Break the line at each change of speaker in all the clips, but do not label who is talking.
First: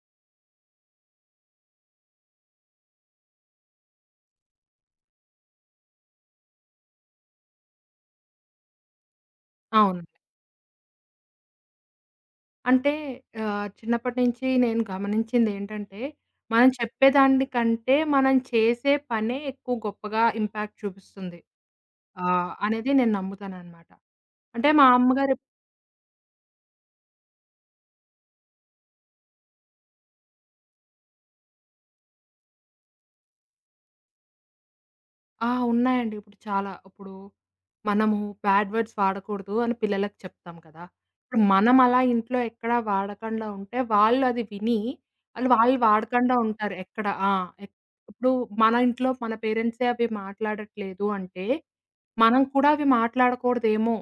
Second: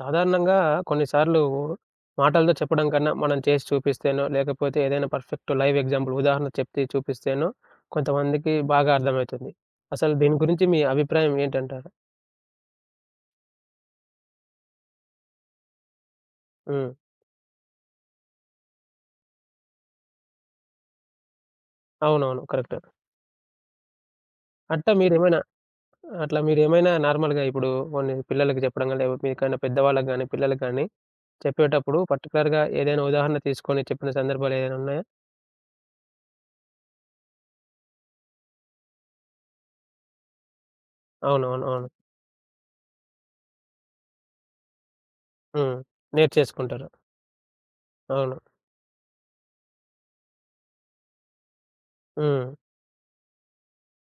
సాధారణంగా కొన్నిసార్లు మాటలతో చెప్పడం కన్నా, మనం చేసి చూపిస్తేనో, లేకపోతే ఏదైనా పర్ఫెక్ట్ లైవ్ ఎగ్జాంపుల్ ఉదాహరణ చెప్తే చూపిస్తేనో, కొంతమందికి బాగా అర్థమవుతుంది.
అవును.
అసలు దీని గురించి మీ అభిప్రాయం ఏంటంటారు?
అంటే చిన్నప్పటి నుంచి నేను గమనించిందేంటంటే, మనం
హ్మ్.
చెప్పేదానికంటే మనం చేసే పనే ఎక్కువ గొప్పగా ఇంపాక్ట్ చూపిస్తుంది.
అవునవును. కరెక్ట్.
అనేది నేను నమ్ముతాననమాట. అంటే మా
అట్టా
అమ్మగారు.
మీరేమైనా అట్లా మీరేమైనా నార్మల్‌గా ఇప్పుడు కొన్ని పిల్లలకి చెప్పడం గాని, లేకపోతే మీకన్నా పెద్దవాళ్ళకి గాని, పిల్లలకి గాని చెప్పేటప్పుడు పర్టిక్యులర్‌గా ఏదైనా ఉదాహరణ తీసుకొని చెప్పిన సందర్భాలు ఏదైనా ఉన్నాయా?
ఆ! ఉన్నాయండి. ఇప్పుడు చాలా. ఇప్పుడు మనము బ్యాడ్ వర్డ్స్ వాడకూడదు అని పిల్లలకి చెప్తాం కదా! ఇప్పుడు
అవునవును.
మనం
అవును.
అలా ఇంట్లో ఎక్కడ వాడకండా ఉంటే వాళ్ళు అది విని వాళ్ళు
హ్మ్.
వాడకండా ఉంటారు.
నేర్చేసుకుంటారు.
ఎక్కడ ఆ! ఎక్ ఇప్పుడు
అవును.
మన ఇంట్లో మన పేరెంట్సే అవి మాట్లాడట్లేదు అంటే, మనం
హ్మ్.
కూడా అవి మాట్లాడకూడదేమో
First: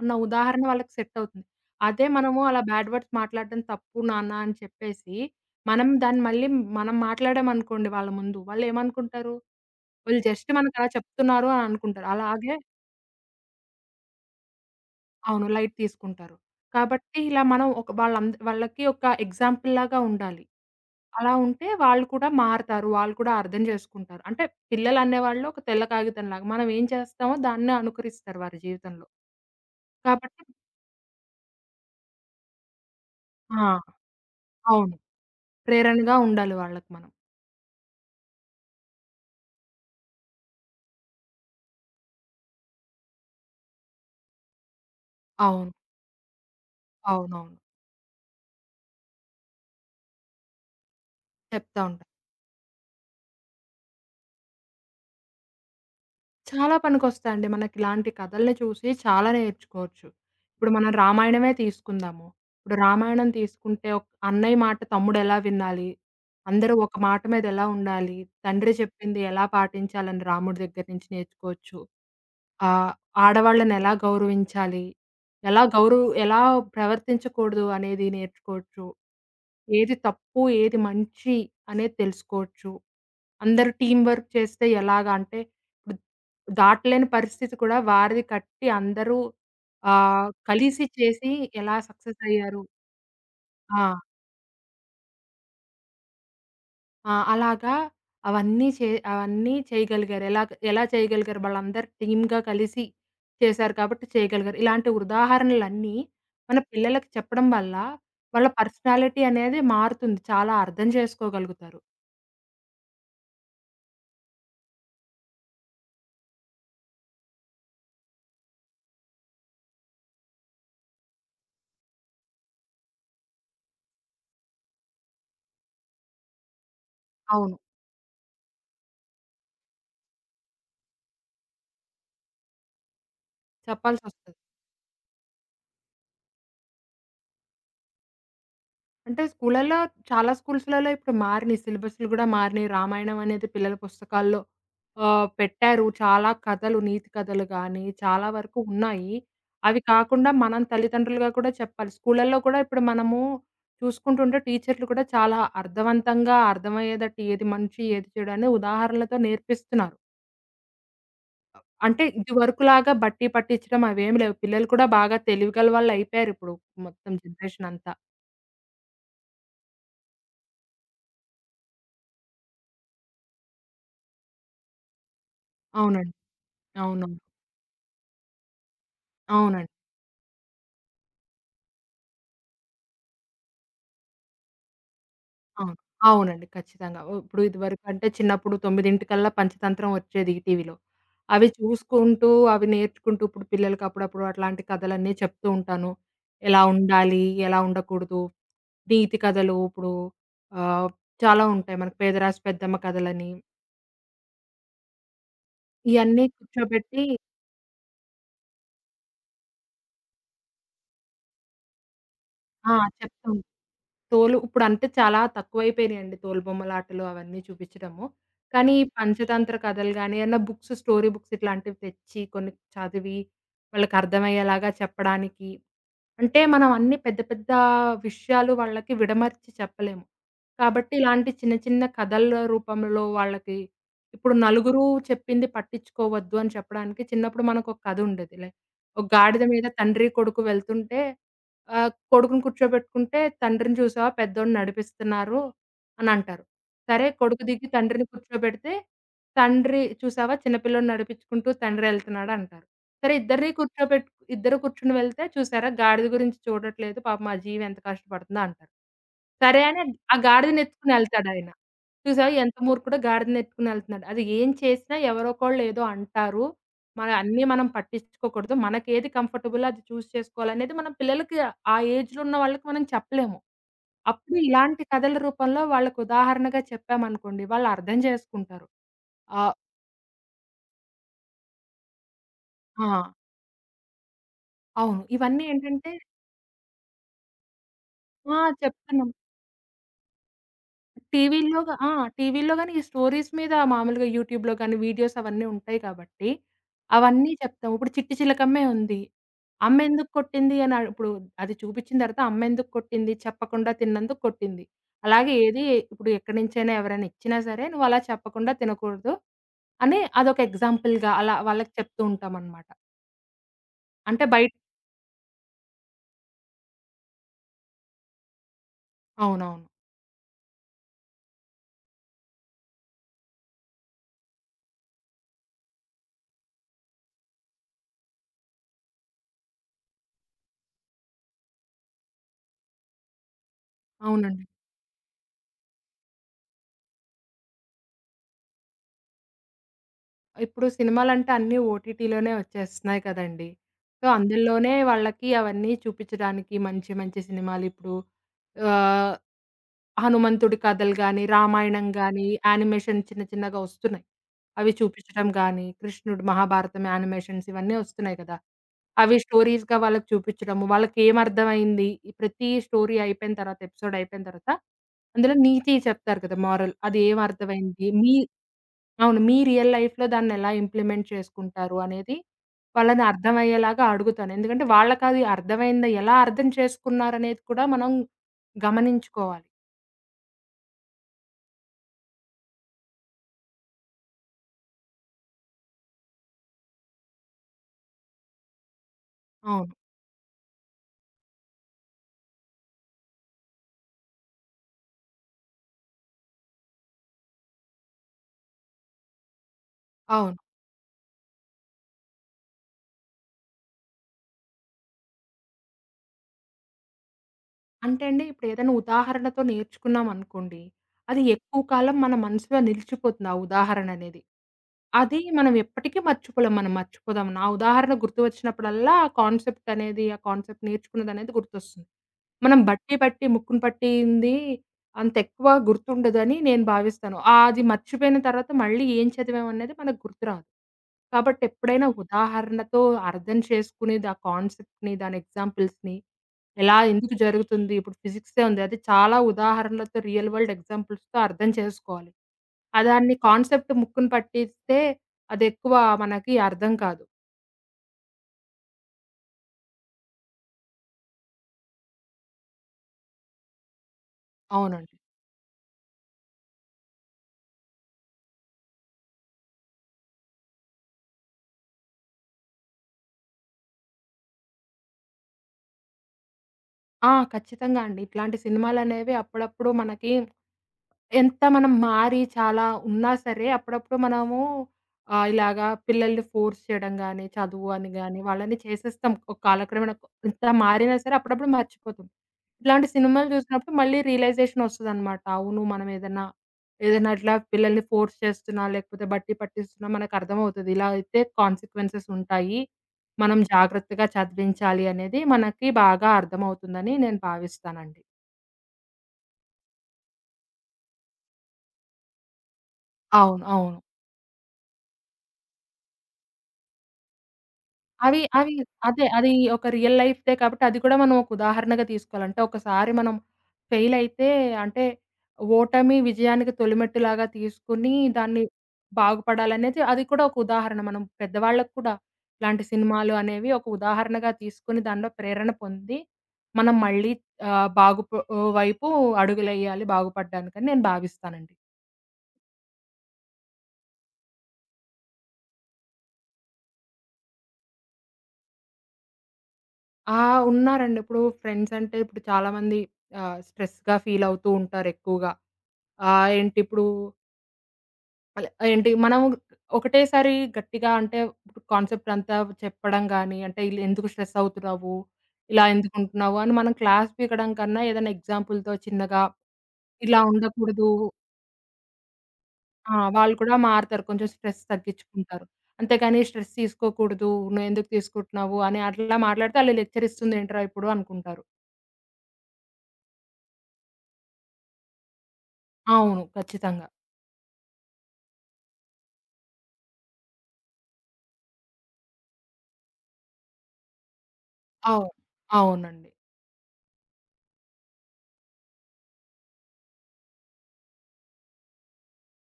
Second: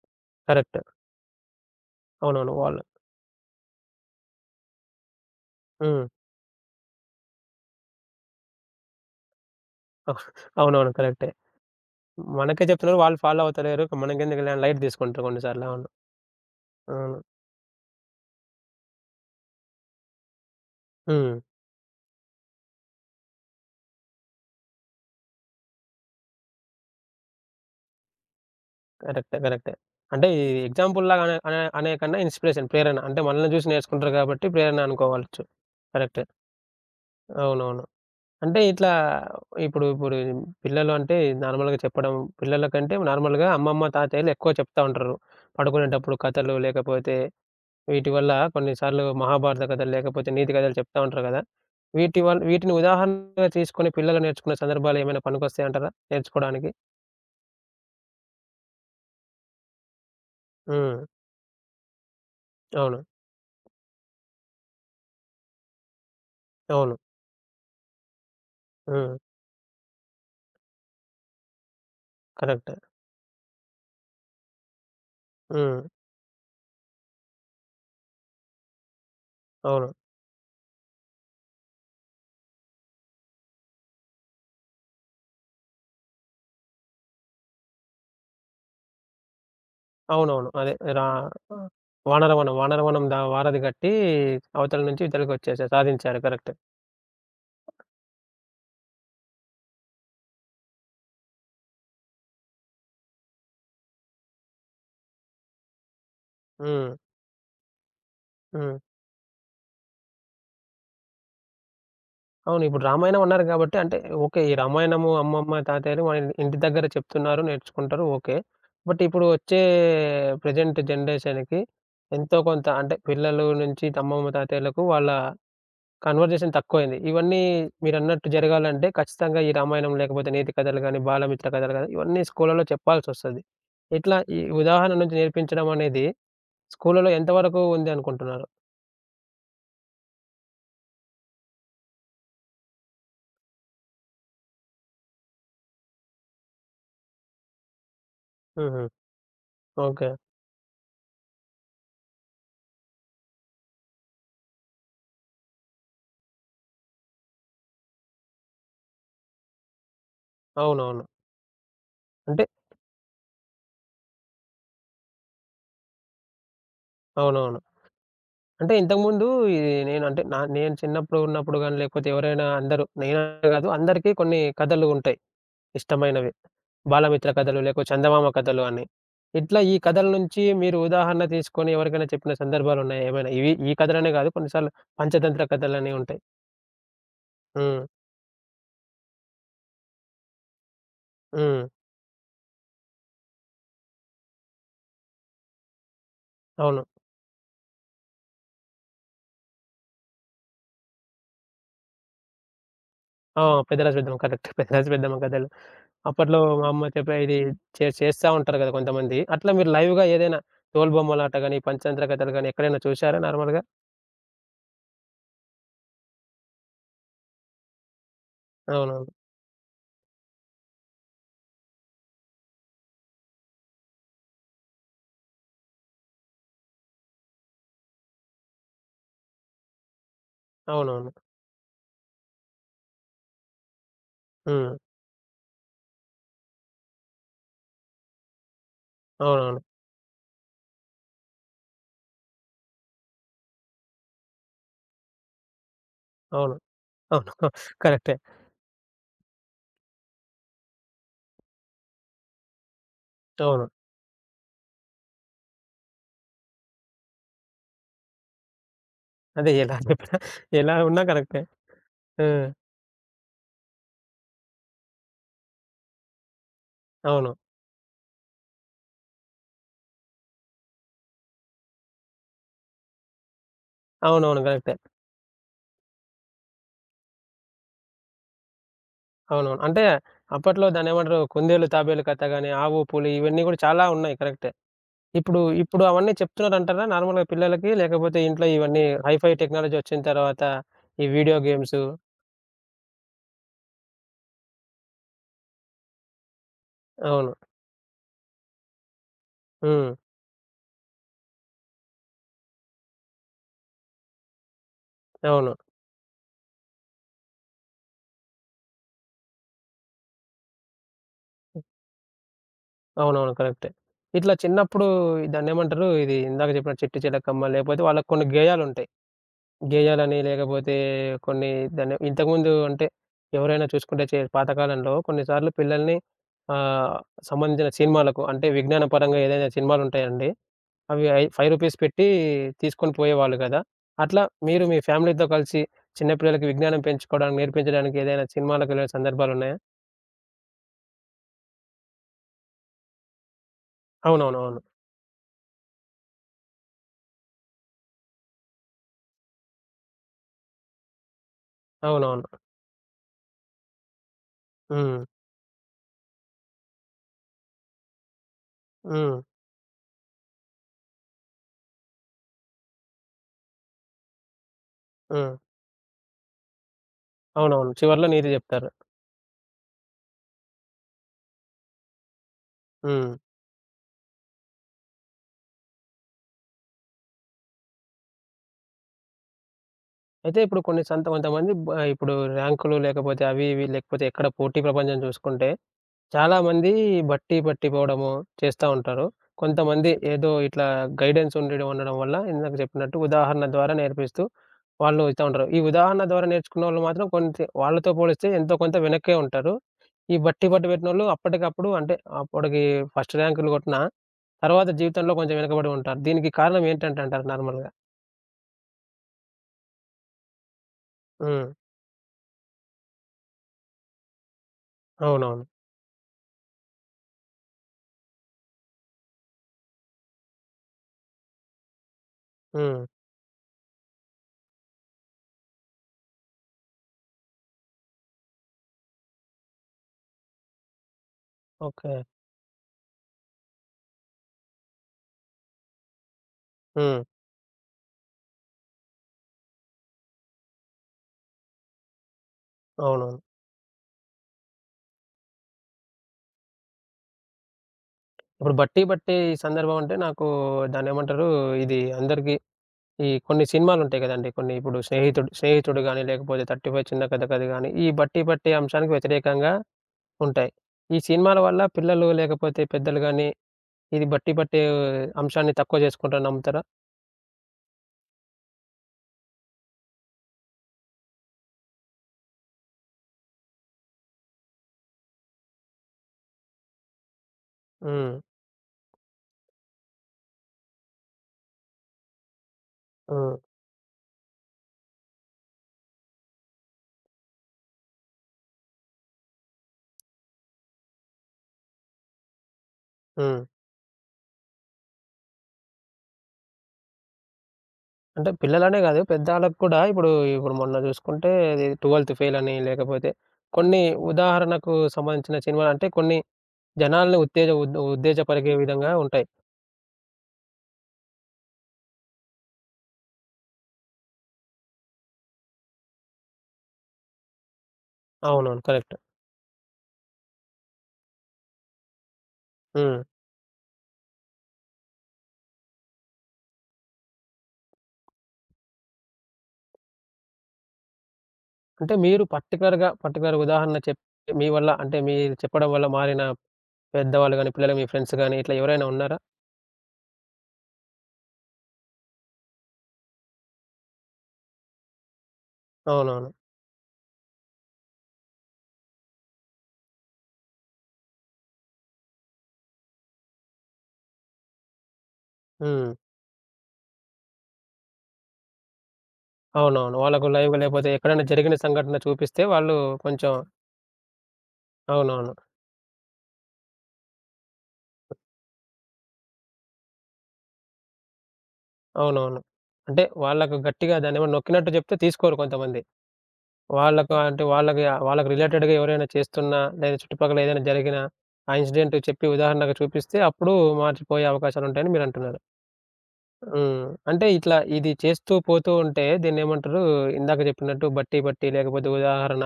అన్న ఉదాహరణ
కరెక్ట్.
వాళ్ళకి సెట్ అవుతుంది. అదే మనము
అవునవును.
అలా
వాళ్ళు
బ్యాడ్ వర్డ్స్ మాట్లాడడం తప్పు నాన్న అని చెప్పేసి, మనం
హ్మ్.
దాన్ని మళ్ళీ మనం మాట్లాడామనుకోండి వాళ్ళ ముందు వాళ్ళేమనుకుంటారు? వీళ్ళు జస్ట్ మనకలా
అవునవును. కరెక్టే.
చెప్తున్నారు అని అనుకుంటారు. అలాగే
మనకే చెప్తున్నారు. వాళ్ళు ఫాలో అవుతలేరు. మనకెందుకులే అని లైట్ తీసుకుంటారు కొన్ని
అవును.
సార్లు.
లైట్
అవును.
తీసుకుంటారు. కాబట్టి
అవును.
ఇలా మనం ఒక వాళ్ళంద వాళ్ళకి ఒక ఎగ్జాంపుల్‌లాగా ఉండాలి. అలా
హ్మ్.
ఉంటే వాళ్ళు కూడా మారతారు. వాళ్ళు కూడా అర్థం చేసుకుంటారు. అంటే పిల్లలనేవాళ్ళు ఒక తెల్ల కాగితంలాగా. మనం ఏం చేస్తామో దాన్నే అనుకరిస్తారు వారి జీవితంలో.
కరెక్టే. కరెక్టే. అంటే ఈ
కాబట్టి
ఎగ్జాంపుల్‌లాగా అనే అనే అనే కన్నా ఇన్‌స్పిరేషన్, ప్రేరణ. అంటే మనల్ని చూసి
ఆ!
నేర్చుకుంటారు కాబట్టి ప్రేరణ
అవును.
అనుకోవచ్చు.
ప్రేరణగా
కరెక్టే.
ఉండాలి వాళ్ళకి మనం.
అవునవును. అంటే ఇట్లా ఇప్పుడు పిల్లలు అంటే నార్మల్‌గా చెప్పడం పిల్లలకంటే నార్మల్‌గా అమ్మమ్మ, తాతయ్యలు ఎక్కువ చెప్తా ఉంటారు.
అవును.
పడుకునేటప్పుడు కథలు లేకపోతే
అవునవును.
వీటి వల్ల కొన్నిసార్లు మహాభారత కథలు లేకపోతే నీతి కథలు చెప్తా ఉంటారు కదా!
చెప్తా ఉంటాను.
వీటిని ఉదాహరణగా తీసుకొని పిల్లలు నేర్చుకునే సందర్భాలు ఏమైనా పనికొస్తాయంటారా? నేర్చుకోడానికి?
చాలా పనికొస్తాయండి. మనకిలాంటి కథల్ని చూసి చాలా నేర్చుకోవచ్చు. ఇప్పుడు మనం
హ్మ్.
రామాయణమే తీసుకుందాము. ఇప్పుడు
అవును.
రామాయణం తీసుకుంటే అన్నయ్య మాట తమ్ముడెలా వినాలి? అందరూ ఒక
అవును.
మాట మీద ఎలా ఉండాలి? తండ్రి
హ్మ్.
చెప్పింది ఎలా పాటించాలని రాముడి దగ్గర నుంచి నేర్చుకోవచ్చు.
కరెక్ట్.
ఆహ్, ఆడవాళ్ళనెలా గౌరవించాలి?
హ్మ్.
ఎలా ప్రవర్తించకూడదు అనేది నేర్చుకోవచ్చు.
అవును.
ఏది తప్పు, ఏది మంచి అనేది తెలుసుకోవచ్చు. అందరూ టీమ్ వర్క్ చేస్తే ఎలాగా అంటే, ఇప్పుడు దాటలేని పరిస్థితి కూడా వారిది కట్టి అందరూ
అవునవును. అదే
కలిసి
రా
చేసి ఎలా సక్సెస్
వానరవనం,
అయ్యారు.
వానరవనం వారధి
ఆ!
కట్టి అవతల నుంచి ఇవతలకొచ్చేసారు. సాధించారు. కరెక్ట్.
ఆ! అలాగా అవన్నీ చేయగలిగారు. ఎలా చేయగలిగారు? వాళ్ళందరూ టీమ్‌గా కలిసి చేశారు కాబట్టి చేయగలిగారు. ఇలాంటి ఉదాహరణలన్నీ మన
హ్మ్.
పిల్లలకి చెప్పడం వల్ల, వాళ్ళ
హ్మ్.
పర్సనాలిటీ అనేది మారుతుంది. చాలా అర్థం చేసుకోగలుగుతారు.
అవును. ఇప్పుడు రామాయణం అన్నారు గాబట్టి అంటే ఓకే. ఈ రామాయణము అమ్మమ్మ, తాతయ్యలు మన ఇంటి దగ్గర చెప్తున్నారు, నేర్చుకుంటారు ఓకే. బట్ ఇప్పుడు వచ్చే ప్రెజెంట్ జనరేషన్‌కి ఎంతో కొంత అంటే పిల్లలు నుంచి అమ్మమ్మ, తాతయ్యలకు వాళ్ళ కన్వర్జేషన్ తక్కువైంది. ఇవన్నీ
అవును.
మీరన్నట్టు జరగాలంటే ఖచ్చితంగా ఈ రామాయణం లేకపోతే నీతి కథలు గాని, బాలమిత్ర కథలు గాని ఇవన్నీ స్కూళ్ళలో చెప్పాల్సొస్తది. ఇట్లా
చెప్పాల్సొస్తది.
ఈ ఉదాహరణ నుంచి నేర్పించడం అనేది స్కూళ్ళలో ఎంతవరకు ఉంది అనుకుంటున్నారు?
అంటే స్కూలల్లో చాలా స్కూల్స్‌లలో ఇప్పుడు మారినియి. సిలబస్‌లు గూడా మారినియి. రామాయణం అనేది పిల్లల పుస్తకాల్లో పెట్టారు. చాలా కథలు, నీతి కథలు గానీ, చాలా వరకు
హుహు.
ఉన్నాయి. అవి
ఓకే.
కాకుండా మనం తల్లిదండ్రులుగా కూడా చెప్పాలి. స్కూలల్లో కూడా ఇప్పుడు మనము చూసుకుంటుంటే టీచర్లు కూడా చాలా అర్థవంతంగా, అర్థమయ్యేదట్టు ఏది మంచి, ఏది చెడు అని ఉదాహరణలతో నేర్పిస్తున్నారు.
అవునవును.
అంటే
అంటే
ఇదివరకులాగా బట్టి పట్టించడం అవేమి లేవు. పిల్లలు కూడా బాగా తెలివిగల వాళ్ళయిపోయారిప్పుడు మొత్తం
అవునవును.
జనరేషనంతా.
అంటే ఇంతకుముందు ఇది నేను అంటే నేను చిన్నప్పుడు ఉన్నప్పుడు గాని, లేకపోతే ఎవరైనా అందరూ నేననే గాదు అందరికీ కొన్ని కథలు ఉంటాయి
అవునండి.
ఇష్టమైనవి.
అవునవును.
బాలమిత్ర కథలు, లేకపోతే చందమామ కథలు అని. ఇట్లా
అవునండి.
ఈ కథల నుంచి మీరు ఉదాహరణ తీసుకొని ఎవరికైనా చెప్పిన సందర్భాలున్నాయా ఏమైనా? ఇవి ఈ కథలనే గాదు కొన్నిసార్లు పంచతంత్ర
అవును.
కథలని ఉంటాయి.
అవునండి. ఖచ్చితంగా. ఓ ఇప్పుడు ఇదివరకు
హ్మ్.
అంటే చిన్నప్పుడు 9:00కల్లా పంచతంత్రం వచ్చేది ఈటీవీలో. అవి
హ్మ్.
చూసుకుంటూ, అవి నేర్చుకుంటూ ఇప్పుడు పిల్లలకి అప్పుడప్పుడు అట్లాంటి కథలన్నీ చెప్తూ ఉంటాను. ఎలా
అవును.
ఉండాలి, ఎలా ఉండకూడదు, నీతి కథలు ఇప్పుడు ఆహ్, చాలా ఉంటాయి. మనకు పేదరాశి పెద్దమ్మ కథలని
ఆ! పెద్దరాజు పెద్దమ్మ కరెక్ట్. పెద్దరాజు పెద్దమ్మ కథలు.
ఇయన్నీ
అప్పట్లో మా అమ్మ
కూర్చోబెట్టి
చెప్పే ఇది చేస్తా ఉంటారు గదా కొంతమంది. అట్లా మీరు లైవ్‌గా ఏదైనా తోలుబొమ్మలాట గాని, పంచతంత్ర కథలు గాని
ఆ!
ఎక్కడైనా చూసారా
చెప్తూ
నార్మల్‌గా?
ఇప్పుడంటే చాలా తక్కువైపోయినాయండి తోలుబొమ్మలాటలు అవన్నీ చూపిచ్చడము. కానీ ఈ
అవునవును.
పంచతంత్ర కథలు గాని, ఏమన్నా స్టోరీ బుక్స్ ఇట్లాంటివి తెచ్చి కొన్ని చదివి వాళ్ళకర్థమయ్యేలాగా చెప్పడానికి అంటే మనం అన్ని పెద్ద పెద్ద విషయాలు వాళ్ళకి విడమర్చి చెప్పలేము. కాబట్టి
అవునవును.
ఇలాంటి చిన్న చిన్న కథల రూపంలో వాళ్ళకి ఇప్పుడు
హ్మ్.
నలుగురు చెప్పింది పట్టించుకోవద్దు అని చెప్పడానికి చిన్నప్పుడు మనకొక కథ ఉండేది. లైక్, ఒక గాడిద
అవునవును.
మీద తండ్రి, కొడుకు వెళ్తుంటే కొడుకుని కూర్చోబెట్టుకుంటే తండ్రిని చూసావా పెద్దోడిని నడిపిస్తున్నారు అని అంటారు.
అవును.
సరే
అవును.
కొడుకు దిగి తండ్రిని
కరెక్టే.
కూర్చోబెడితే తండ్రి చూసావా చిన్న పిల్లోడిని నడిపించుకుంటూ తండ్రి ఎళ్తున్నాడు అంటారు. సరే ఇద్దరిని
అవును.
కూర్చోబెట్ ఇద్దరు కూర్చొని వెళ్తే చూసారా గాడిద గురించి చూడట్లేదు. పాపం ఆ జీవి ఎంత కష్టపడుతుందో అంటారు.
అదే
సరే
ఎలా
అని ఆ
చెప్పినా ఎలా
గాడిదనెత్తుకొని
ఉన్నా కరెక్టే.
ఎళ్తాడాయన. చూసావా
హ్మ్.
ఎంత మూర్ఖుడో గాడిదనెత్తుకొనెళ్తున్నాడు. అది ఏం చేసినా ఎవరో ఒకళ్ళు ఏదో అంటారు. మన
అవును.
అన్నీ మనం పట్టించుకోకూడదు. మనకేది కంఫర్టబులో అది చేసుకోవాలనేది మనం పిల్లలకి ఆ ఏజ్‌లో ఉన్న వాళ్ళకి మనం చెప్పలేము. అప్పుడు
అవునవును. కరెక్టే.
ఇలాంటి కథల రూపంలో వాళ్ళకి ఉదాహరణగా చెప్పామనుకోండి వాళ్ళు అర్థం చేసుకుంటారు. ఆహ్,
అవునవును. అంటే అప్పట్లో దాన్నేమంటారు? కుందేలు తాబేలు కథ గాని, ఆవు,
ఆ!
పులి ఇవన్నీ గూడా చాలా ఉన్నాయి. కరెక్టే.
అవును.
ఇప్పుడు
ఇవన్నీ
ఇప్పుడు
ఏంటంటే
అవన్నీ చెప్తున్నారంటారా? నార్మల్‌గా పిల్లలకి లేకపోతే
ఆ!
ఇంట్లో ఇవన్నీ
చెప్తున్నాం.
హైఫై టెక్నాలజీ వచ్చిన తర్వాత ఈ వీడియో
టీవీల్లో గా
గేమ్స్
ఆ! టీవీల్లో గాని ఈ స్టోరీస్ మీద మామూలుగా యూట్యూబ్‌లో గాని వీడియోస్ అవన్నీ ఉంటాయి కాబట్టి, అవన్నీ
అవును.
చెప్తాం. ఇప్పుడు 'చిట్టి చిలకమ్మే' ఉంది.
హ్మ్.
అమ్మెందుకు కొట్టింది అని అడు ఇప్పుడు అది చూపించిన తర్వాత అమ్మెందుకు కొట్టింది, చెప్పకుండా తిన్నందుకు కొట్టింది. అలాగే
అవును.
ఏది ఇప్పుడు ఎక్కడి నుంచైనా ఎవరైనా ఇచ్చినా సరే, నువ్వు అలా చెప్పకుండా తినకూడదు అని అదొక ఎగ్జాంపుల్‌గా అలా వాళ్ళకి చెప్తూ ఉంటామనమాట.
అవునవును. కరెక్టే.
అంటే
ఇట్లా
బయట
చిన్నప్పుడు దాన్నేమంటారు? ఇది ఇందాక చెప్పిన చిట్టి చిలకమ్మ లేకపోతే వాళ్ళకి కొన్ని గేయాలుంటాయి.
అవునవును.
గేయాలని లేకపోతే కొన్ని దాన్ని ఇంతకుముందు అంటే ఎవరైనా చూసుకుంటే చే పాతకాలంలో కొన్నిసార్లు పిల్లల్ని ఆహ్, సంబంధించిన సినిమాలకు అంటే విజ్ఞానపరంగా ఏదైనా సినిమాలుంటాయండి. అవి ఐ రూ. 5 పెట్టి తీసుకొని పోయేవాళ్ళు గదా! అట్లా
అవునండి.
మీరు మీ ఫ్యామిలీతో కలిసి చిన్న పిల్లలకి విజ్ఞానం పెంచుకోవడానికి, నేర్పించడానికి ఏదైనా సినిమాలకెళ్ళిన సందర్భాలున్నాయా?
ఇప్పుడు సినిమాలంటే అన్నీ ఓటీటీలోనే వచ్చేస్తున్నాయి కదండీ. సో,
అవునవునవును.
అందులోనే వాళ్ళకి అవన్నీ చూపిచ్చడానికి మంచి మంచి సినిమాలిప్పుడు ఆహ్, 'హనుమంతుడి కథలు' గాని, 'రామాయణం'
అవునవును.
గాని, యానిమేషన్ చిన్న చిన్నగా వస్తున్నాయి. అవి
హ్మ్.
చూపిచ్చడం గాని, 'కృష్ణుడు', 'మహాభారతం' యానిమేషన్స్ ఇవన్నీ వస్తున్నాయి కదా! అవి
హ్మ్.
స్టోరీస్‌గా వాళ్ళకి చూపిచ్చడము, వాళ్ళకేమర్థమైంది, ఈ ప్రతి స్టోరీ అయిపోయిన తర్వాత, ఎపిసోడ్ అయిపోయిన తర్వాత
హ్మ్.
అందులో నీతి చెప్తారు కదా! మోరల్. అది
అవునవును.
ఏమర్థమైంది,
చివర్లో
మీ
నీతి జెప్తారు.
అవును. మీ రియల్ లైఫ్‌లో దాన్నెలా ఇంప్లిమెంట్ చేసుకుంటారు అనేది వాళ్ళని
హ్మ్.
అర్థమయ్యేలాగా అడుగుతాను. ఎందుకంటే వాళ్ళకది అర్థమైందా, ఎలా అర్థం చేసుకున్నారనేది కూడా మనం గమనించుకోవాలి.
అయితే ఇప్పుడు కొన్ని కొంతమంది ఇప్పుడు ర్యాంకులు లేకపోతే అవి, ఇవి లేకపోతే ఎక్కడ పోటీ ప్రపంచం చూసుకుంటే చాలామంది బట్టి పట్టిపోవడము చేస్తా ఉంటారు.
అవును.
కొంతమంది ఏదో ఇట్లా గైడెన్స్ ఉండడం ఉండడం వల్ల ఇందాక చెప్పినట్టు ఉదాహరణ ద్వారా నేర్పిస్తూ వాళ్ళు ఇస్తా ఉంటారు. ఈ ఉదాహరణ ద్వారా నేర్చుకున్నోళ్ళు మాత్రం కొంచెం వాళ్ళతో పోలిస్తే ఎంతో కొంత వెనక్కే ఉంటారు. ఈ
అవును.
బట్టి పట్టి పెట్టినోళ్ళు అప్పటికప్పుడు అంటే అప్పటికి ఫస్ట్ ర్యాంకులు కొట్టినా తర్వాత జీవితంలో కొంచెం వెనకబడి ఉంటారు. దీనికి కారణం ఏంటంటే అంటారు నార్మల్‌గా?
అంటే అండి, ఇప్పుడేదైనా ఉదాహరణతో నేర్చుకున్నామనుకోండి, అది
హ్మ్.
ఎక్కువ కాలం మన మనసులో నిలిచిపోతుంది ఆ ఉదాహరణ అనేది. అది
అవునవును.
మనం ఎప్పటికీ మర్చిపోలేం. మనం మర్చిపోదాం. నా ఉదాహరణ గుర్తు వచ్చినప్పుడల్లా ఆ కాన్సెప్ట్ అనేది, ఆ కాన్సెప్ట్ నేర్చుకున్నదనేది గుర్తొస్తుంది. మనం
హ్మ్.
బట్టి పట్టి, ముక్కున పట్టింది అంత ఎక్కువ గుర్తుండదని నేను భావిస్తాను. అది మర్చిపోయిన తర్వాత మళ్ళీ ఏం చదివామనేది మనకు గుర్తురాదు. కాబట్టి ఎప్పుడైనా
ఓకే.
ఉదాహరణతో అర్థం చేసుకునేది ఆ కాన్సెప్ట్‌ని, దాని ఎగ్జాంపుల్స్‌ని ఎలా,
హ్మ్.
ఎందుకు జరుగుతుంది? ఇప్పుడు ఫిజిక్సే ఉంది. అది చాలా ఉదాహరణలతో రియల్ వరల్డ్ ఎగ్జాంపుల్స్‌తో అర్థం చేసుకోవాలి. ఆ దాన్ని
అవునవును.
కాన్సెప్ట్ ముక్కున పట్టిస్తే అదెక్కువ మనకి అర్థం కాదు.
ఇప్పుడు బట్టి బట్టి ఈ సందర్భం అంటే నాకు దాన్నేమంటారు? ఇది అందరికి ఈ కొన్ని సినిమాలుంటాయి గదండీ! కొన్ని ఇప్పుడు
అవునండి.
స్నేహితుడు, 'స్నేహితుడు' గాని లేకపోతే 35 చిన్న కథ కథ' గాని ఈ బట్టి బట్టి అంశానికి వ్యతిరేకంగా ఉంటాయి. ఈ సినిమాల వల్ల పిల్లలు లేకపోతే పెద్దలు గాని ఇది బట్టే అంశాన్ని తక్కువ జేసుకుంటారని నమ్ముతారా?
ఆ! ఖచ్చితంగా అండి. ఇట్లాంటి సినిమాలనేవి అప్పుడప్పుడు మనకి ఎంత మనం మారి చాలా ఉన్నా సరే, అప్పుడప్పుడు మనము ఇలాగా పిల్లల్ని ఫోర్స్ చేయడం గాని, చదువు అని
హ్మ్.
గాని వాళ్ళని చేసేస్తాం. ఒక కాలక్రమేణా ఇంత మారినా సరే అప్పుడప్పుడు మర్చిపోతాం. ఇలాంటి సినిమాలు
హ్మ్.
చూసినప్పుడు మళ్ళీ రియలైజేషన్ ఒస్తదనమాట. అవును. మనం ఏదన్నా, ఏదైనా ఇట్లా పిల్లల్ని ఫోర్స్ చేస్తున్నా, లేకపోతే బట్టి పట్టిస్తున్నా మనకర్థమవుతది. ఇలా అయితే కాన్సిక్వెన్సెస్ ఉంటాయి. మనం
హ్మ్.
జాగ్రత్తగా చదివించాలి అనేది మనకి బాగా అర్థమవుతుందని నేను భావిస్తానండి.
అంటే పిల్లలనే గాదు పెద్దాళ్ళకి కూడా ఇప్పుడు మొన్న జూసుకుంటే ఇది 12థ్ ఫెయిల్ అని లేకపోతే
అవును. అవును.
కొన్ని ఉదాహరణకు సంబంధించిన సినిమాలంటే కొన్ని జనాల్ని
అవి అవి
ఉత్తేజపరిగే విధంగా
అదే.
ఉంటాయి.
అది ఒక రియల్ లైఫ్‌దే కాబట్టి అది కూడా మనం ఒక ఉదాహరణగా తీసుకోవాలి. అంటే ఒకసారి మనం ఫెయిల్ అయితే అంటే ఓటమి విజయానికి తొలిమెట్టులాగా తీసుకొని దాన్ని
అవునవును. కరెక్ట్.
బాగుపడాలనేది అది కూడా ఒక ఉదాహరణ. మనం పెద్దవాళ్ళకి కూడా ఇలాంటి
హ్మ్.
సినిమాలు అనేవి ఒక ఉదాహరణగా తీసుకొని దానిలో ప్రేరణ పొంది మనం మళ్ళీ ఆహ్, బాగుప వైపు అడుగులెయ్యాలి బాగుపడ్డానికని నేను భావిస్తానండి.
అంటే మీరు పర్టిక్యులర్‌గా పర్టిక్యులర్ ఉదాహరణ మీ వల్ల అంటే మీరు చెప్పడం వల్ల మారిన పెద్దవాళ్ళు గాని, పిల్లలు మీ ఫ్రెండ్స్ గాని ఇట్లా ఎవరైనా ఉన్నారా?
ఆ! ఉన్నారండి. ఇప్పుడు ఫ్రెండ్స్ అంటే ఇప్పుడు చాలామంది స్ట్రెస్‌గా ఫీల్ అవుతూ ఉంటారు ఎక్కువగా. ఆహ్,
అవునవును.
ఏంటి ఇప్పుడు అల ఏంటి మనం ఒకటేసారి గట్టిగా అంటే ఇప్పుడు కాన్సెప్ట్ అంతా చెప్పడం గాని, అంటే ఇలా ఎందుకు స్ట్రెస్ అవుతున్నావు? ఇలా
హ్మ్.
ఎందుకుంటున్నావు? అని మనం క్లాస్ పీకడం కన్నా ఏదైనా ఎగ్జాంపుల్‌తో చిన్నగా
అవునవును.
ఇలా
వాళ్ళకు లైవ్‌గా
ఉండకూడదు.
లేపోతే ఎక్కడైనా జరిగిన సంఘటన చూపిస్తే వాళ్ళు
ఆ!
కొంచెం
వాళ్ళు కూడా మారతారు. కొంచెం స్ట్రెస్
అవునవును.
తగ్గించుకుంటారు. అంతేగాని స్ట్రెస్ తీసుకోకూడదు. నువ్వెందుకు తీసుకుంటున్నావు? అని అట్లా మాట్లాడితే ఆళ్ళు లెక్చర్ ఇస్తుందేంట్రా ఇప్పుడు అనుకుంటారు.
అవునవును. అంటే వాళ్ళకు గట్టిగా దాన్నేమో నొక్కినట్టు జెప్తే తీసుకోరు కొంతమంది.
అవును. ఖచ్చితంగా.
వాళ్ళకు అంటే వాళ్ళకి వాళ్ళకి రిలేటెడ్‌గా ఎవరైనా చేస్తున్నా, లేదా చుట్టుపక్కల ఏదైనా జరిగిన ఆ ఇన్సిడెంట్ చెప్పి ఉదాహరణకు చూపిస్తే, అప్పుడు మార్చిపోయే అవకాశాలుంటాయని
అవును.
మీరంటున్నారు.
అవునండి.
హ్మ్. అంటే ఇట్లా ఇది చేస్తూ పోతూ ఉంటే దీన్నేమంటారు? ఇందాక చెప్పినట్టు బట్టి బట్టి లేకపోతే ఉదాహరణ.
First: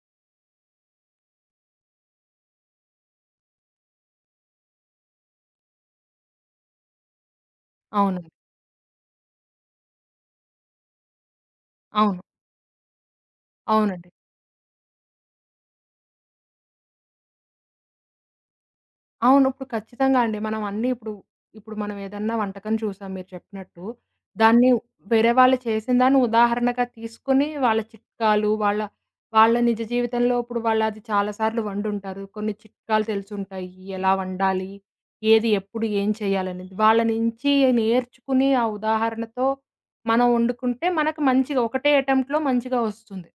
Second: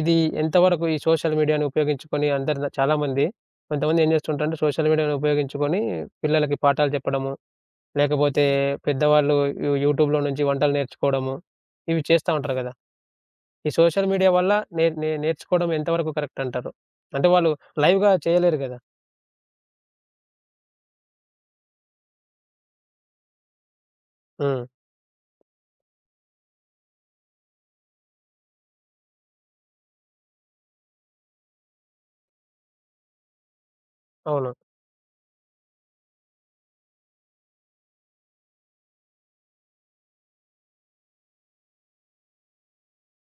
ఇది ఎంతవరకు ఈ సోషల్ మీడియాని ఉపయోగించుకొని అందరు చాలామంది కొంతమంది ఏం చేస్తుంటారంటే సోషల్ మీడియాను ఉపయోగించుకొని పిల్లలకి పాఠాలు చెప్పడము,
అవునండి.
లేకపోతే పెద్దవాళ్ళు యూట్యూబ్‌లో నుంచి వంటలు నేర్చుకోవడము, ఇవి
అవును.
చేస్తా ఉంటారు కదా! ఈ
అవునండి.
సోషల్ మీడియా వల్ల నే నే నేర్చుకోవడం ఎంతవరకు కరెక్ట్ అంటారు? అంటే వాళ్ళు లైవ్‌గా చేయలేరు గదా!
అవును. ఇప్పుడు ఖచ్చితంగా అండి. మనం అన్నీ ఇప్పుడు, ఇప్పుడు మనం ఏదన్నా వంటకం చూసాం మీరు చెప్పినట్టు.
హ్మ్.
దాన్ని వేరే వాళ్ళు చేసిన దాన్ని ఉదాహరణగా తీసుకొని వాళ్ళ చిట్కాలు, వాళ్ళ వాళ్ళ నిజ జీవితంలో ఇప్పుడు వాళ్ళది చాలా సార్లు వండుంటారు. కొన్ని చిట్కాలు తెలిసుంటాయి. ఎలా
అవును.
వండాలి? ఏది ఎప్పుడు ఏం చేయాలనేది. వాళ్ళ నుంచి నేర్చుకుని ఆ ఉదాహరణతో మనం వండుకుంటే మనకు మంచిగా ఒకటే అటెంప్ట్‌లో మంచిగా వస్తుంది.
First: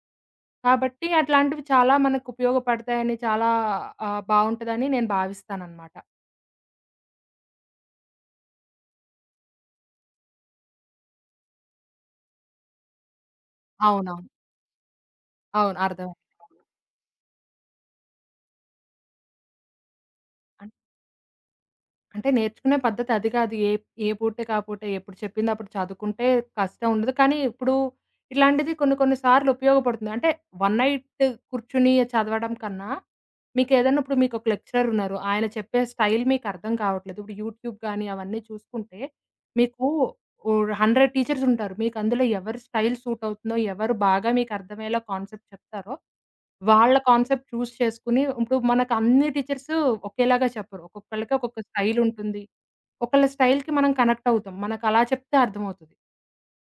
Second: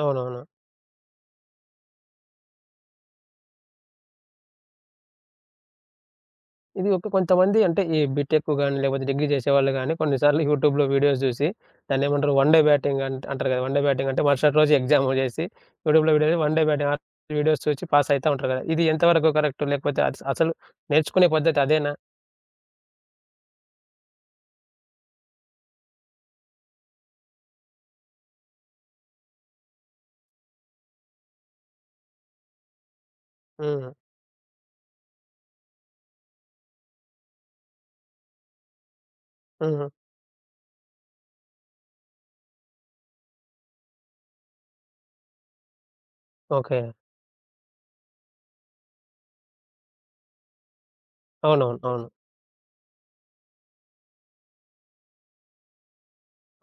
అవునవును.
కాబట్టి అట్లాంటివి చాలా మనకు ఉపయోగపడతాయని చాలా బావుంటదని నేను భావిస్తాననమాట.
ఇది ఒక కొంతమంది అంటే ఈ బీటెక్ గాని, లేకపోతే డిగ్రీ చేసేవాళ్ళు గాని, కొన్ని సార్లు యూట్యూబ్‌లో వీడియోస్ జూసి దాన్నేమంటారు వన్ డే బ్యాటింగ్ అంటారు గదా! వన్ డే బ్యాటింగ్ అంటే
అవునవును.
మరుసటి రోజు ఎగ్జామ్ చేసి
అవును.
యూట్యూబ్‌లో
అర్థమైంది.
వీడియో వన్
అవును.
డే బ్యాటింగ్ వీడియోస్ చూసి పాస్ అయితా ఉంటారు గదా! ఇది ఎంతవరకు కరెక్ట్? లేకపోతే అసలు
అన్
నేర్చుకునే పద్ధతి అదేనా?
అంటే నేర్చుకునే పద్ధతి అది కాదు. ఏ ఏ పూటకి ఆ పూటే ఎప్పుడు చెప్పింది అప్పుడు చదువుకుంటే కష్టం ఉండదు. కానీ ఇప్పుడు ఇలాంటిది కొన్ని కొన్ని సార్లు ఉపయోగపడుతుంది. అంటే వన్ నైట్ కూర్చొని చదవడం కన్నా
హ్మ్.
మీకేదైనా ఇప్పుడు మీకొక లెక్చరర్ ఉన్నారు. ఆయన చెప్పే స్టైల్ మీకర్థం కావట్లేదు. ఇప్పుడు యూట్యూబ్ గానీ అవన్నీ చూసుకుంటే మీకు
హ్మ్.
ఓ 100 టీచర్స్ ఉంటారు. మీకు అందులో ఎవరి స్టైల్ సూట్ అవుతుందో, ఎవరు బాగా మీకర్థమయ్యేలా కాన్సెప్ట్ చెప్తారో
ఓకే.
వాళ్ళ కాన్సెప్ట్ చూజ్ చేసుకొని ఇప్పుడు మనకు అన్ని టీచర్స్ ఒకేలాగా చెప్పరు. ఒక్కొక్కళ్ళకి ఒక్కొక్క
అవునవును.
స్టైల్
అవును.
ఉంటుంది. ఒకళ్ళ స్టైల్‌కి మనం కనెక్ట్ అవుతాం. మనకు అలా చెప్తే అర్థమవుతది.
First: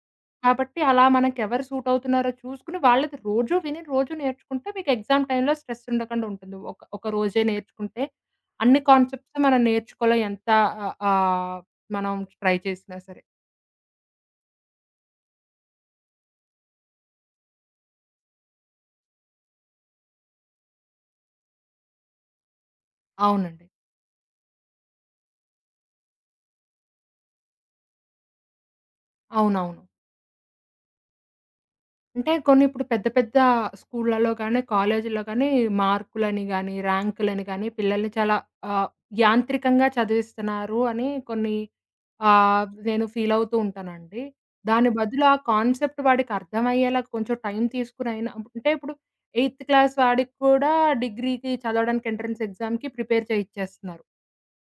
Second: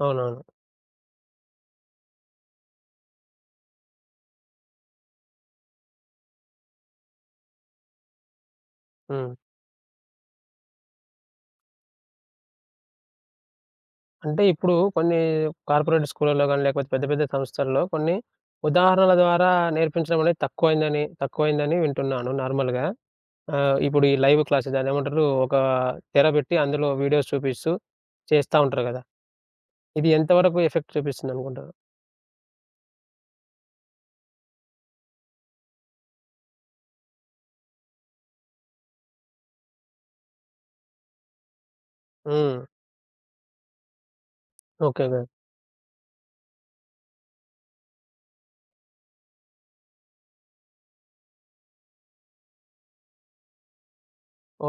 అవునవును.
కాబట్టి అలా మనకు ఎవరు సూట్ అవుతున్నారో చూసుకొని వాళ్ళది రోజు విని, రోజు నేర్చుకుంటే మీకు ఎగ్జామ్ టైమ్‌లో స్ట్రెస్ ఉండకుండా ఉంటుంది. ఒక ఒక రోజే నేర్చుకుంటే అన్ని
హ్మ్.
కాన్సెప్ట్స్ మనం నేర్చుకోలే ఎంత ఆహ్, ఆహ్, మనం ట్రై చేసినా సరే.
అంటే ఇప్పుడు కొన్ని కార్పొరేట్ స్కూళ్ళలో గాని, లేకపోతే పెద్ద పెద్ద సంస్థల్లో కొన్ని ఉదాహరణల ద్వారా నేర్పించడం అనేది తక్కువైందని వింటున్నాను నార్మల్‌గా.
అవునండి.
ఆహ్, ఇప్పుడు ఈ లైవ్ క్లాసెస్ దాన్నేమంటారు ఒక తెర పెట్టి అందులో వీడియోస్ చూపిస్తూ చేస్తా ఉంటారు గదా!
అవునవును.
ఇది ఎంతవరకు ఎఫెక్ట్ చూపిస్తుందనుకుంటారు?
అంటే కొన్ని ఇప్పుడు పెద్ద పెద్ద స్కూళ్ళలో గానీ, కాలేజీల్లో గానీ మార్కులని గానీ, ర్యాంకులని గానీ పిల్లల్ని చాలా ఆహ్, యాంత్రికంగా చదివిస్తున్నారు అని కొన్ని
హ్మ్.
నేను ఫీల్ అవుతూ ఉంటానండి. దాని
ఓకే. ఓకే.
బదులు ఆ కాన్సెప్ట్ వాడికి అర్థమయ్యేలా కొంచెం టైం తీసుకొనైనా అంటే ఇప్పుడు ఎయిత్ క్లాస్ వాడికి కూడా డిగ్రీకి చదవడానికి ఎంట్రన్స్ ఎగ్జామ్‌కి ప్రిపేర్ చేయిచ్చేస్తున్నారు.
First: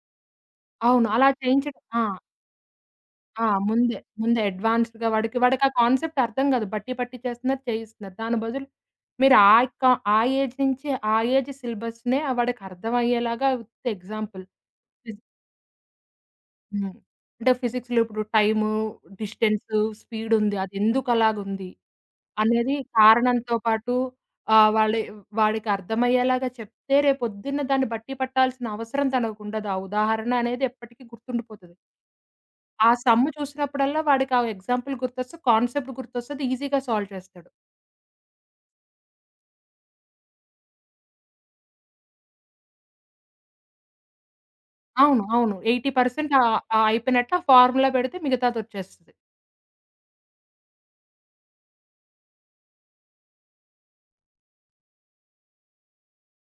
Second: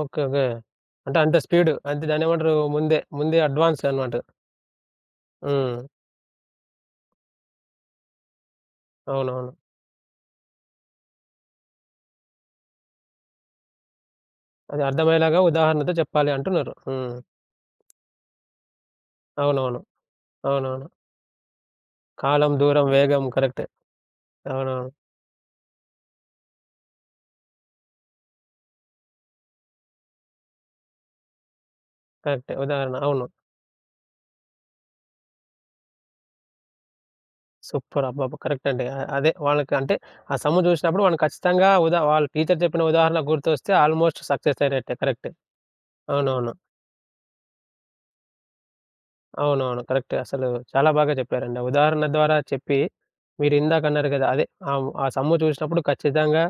ఓకే. ఓకే.
అవును.
అంటే
అలా
అంత స్పీడ్
చేయించడం ఆ!
అంటే దాన్నేమంటారు ముందే
ఆ!
అడ్వాన్స్
ముందే.
అన్నమాట.
ముందే అడ్వాన్స్‌డ్‌గా వాడికి ఆ
హ్మ్.
కాన్సెప్ట్ అర్థం కాదు. బట్టి పట్టిచ్చేస్తున్నారు, చేయిస్తున్నారు. దాని బదులు మీరు ఆ
అవునవును.
యొక్క ఆ ఏజ్ నుంచి ఆ ఏజ్ సిలబస్‌నే వాడికి అర్థమయ్యేలాగా విత్ ఎగ్జాంపుల్.
అది
ఫిజ్
అర్థమయ్యేలాగా ఉదాహరణతో చెప్పాలి అంటున్నారు.
హ్మ్.
హ్మ్.
అంటే ఫిజిక్స్‌లో ఇప్పుడు టైము, డిస్టెన్సు,
అవునవును.
స్పీడ్ ఉంది. అది
అవునవును.
ఎందుకు అలాగుంది
కాలం,
అనేది
దూరం, వేగం
కారణంతో
కరెక్టే.
పాటు ఆహ్,
అవునవును.
వాళ్ళి వాడికి అర్థమయ్యేలాగా చెప్తే రేపొద్దున్న దాన్ని బట్టి పట్టాల్సిన అవసరం తనకుండదు. ఆ ఉదాహరణ అనేది ఎప్పటికీ గుర్తుండిపోతది.
కరెక్టే.
ఆ
ఉదాహరణ.
సమ్
అవును.
చూసినప్పుడల్లా వాడికి ఆ ఎగ్జాంపుల్ గుర్తొస్తది. కాన్సెప్ట్ గుర్తొస్తది. ఈజీగా సాల్వ్ చేస్తాడు.
సూపర్! అబ్బబ్బా! కరెక్ట్ అండి. ఆహ్, అదే వాళ్ళకి అంటే ఆ సమ్ము చూసినప్పుడు మనం ఖచ్చితంగా వాళ్ళ టీచర్ చెప్పిన ఉదాహరణ గుర్తొస్తే ఆల్మోస్ట్ సక్సెస్ అయినట్టే.
అవును.
కరెక్టే.
అవును. 80%
అవునవును.
ఆహ్, ఆహ్, అయిపోయినట్టు ఆ ఫార్ములా పెడితే మిగతాదొచ్చేస్తది.
అవునవును. కరెక్టే. అసలు చాలా బాగా చెప్పారండి. ఆ ఉదాహరణ ద్వారా చెప్పి మీరిందాక అన్నారు కదా! అదే ఆహ్, ఆ సమ్ము చూసినప్పుడు ఖచ్చితంగా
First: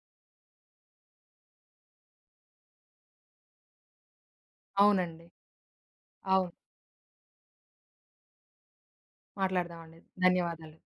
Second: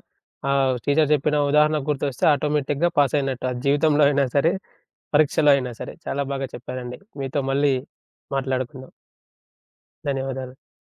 ఆహ్, టీచర్ చెప్పిన ఉదాహరణ గుర్తొస్తే ఆటోమేటిక్‌గా పాస్ అయినట్టు. అది జీవితంలో అయినా సరే,
అవునండి.
పరీక్షలో అయినా సరే. చాలా బాగా
అవును.
చెప్పారండి. మీతో మళ్ళీ మాట్లాడుకుందాం.
మాట్లాడదామండి.
ధన్యవాదాలు.
ధన్యవాదాలు.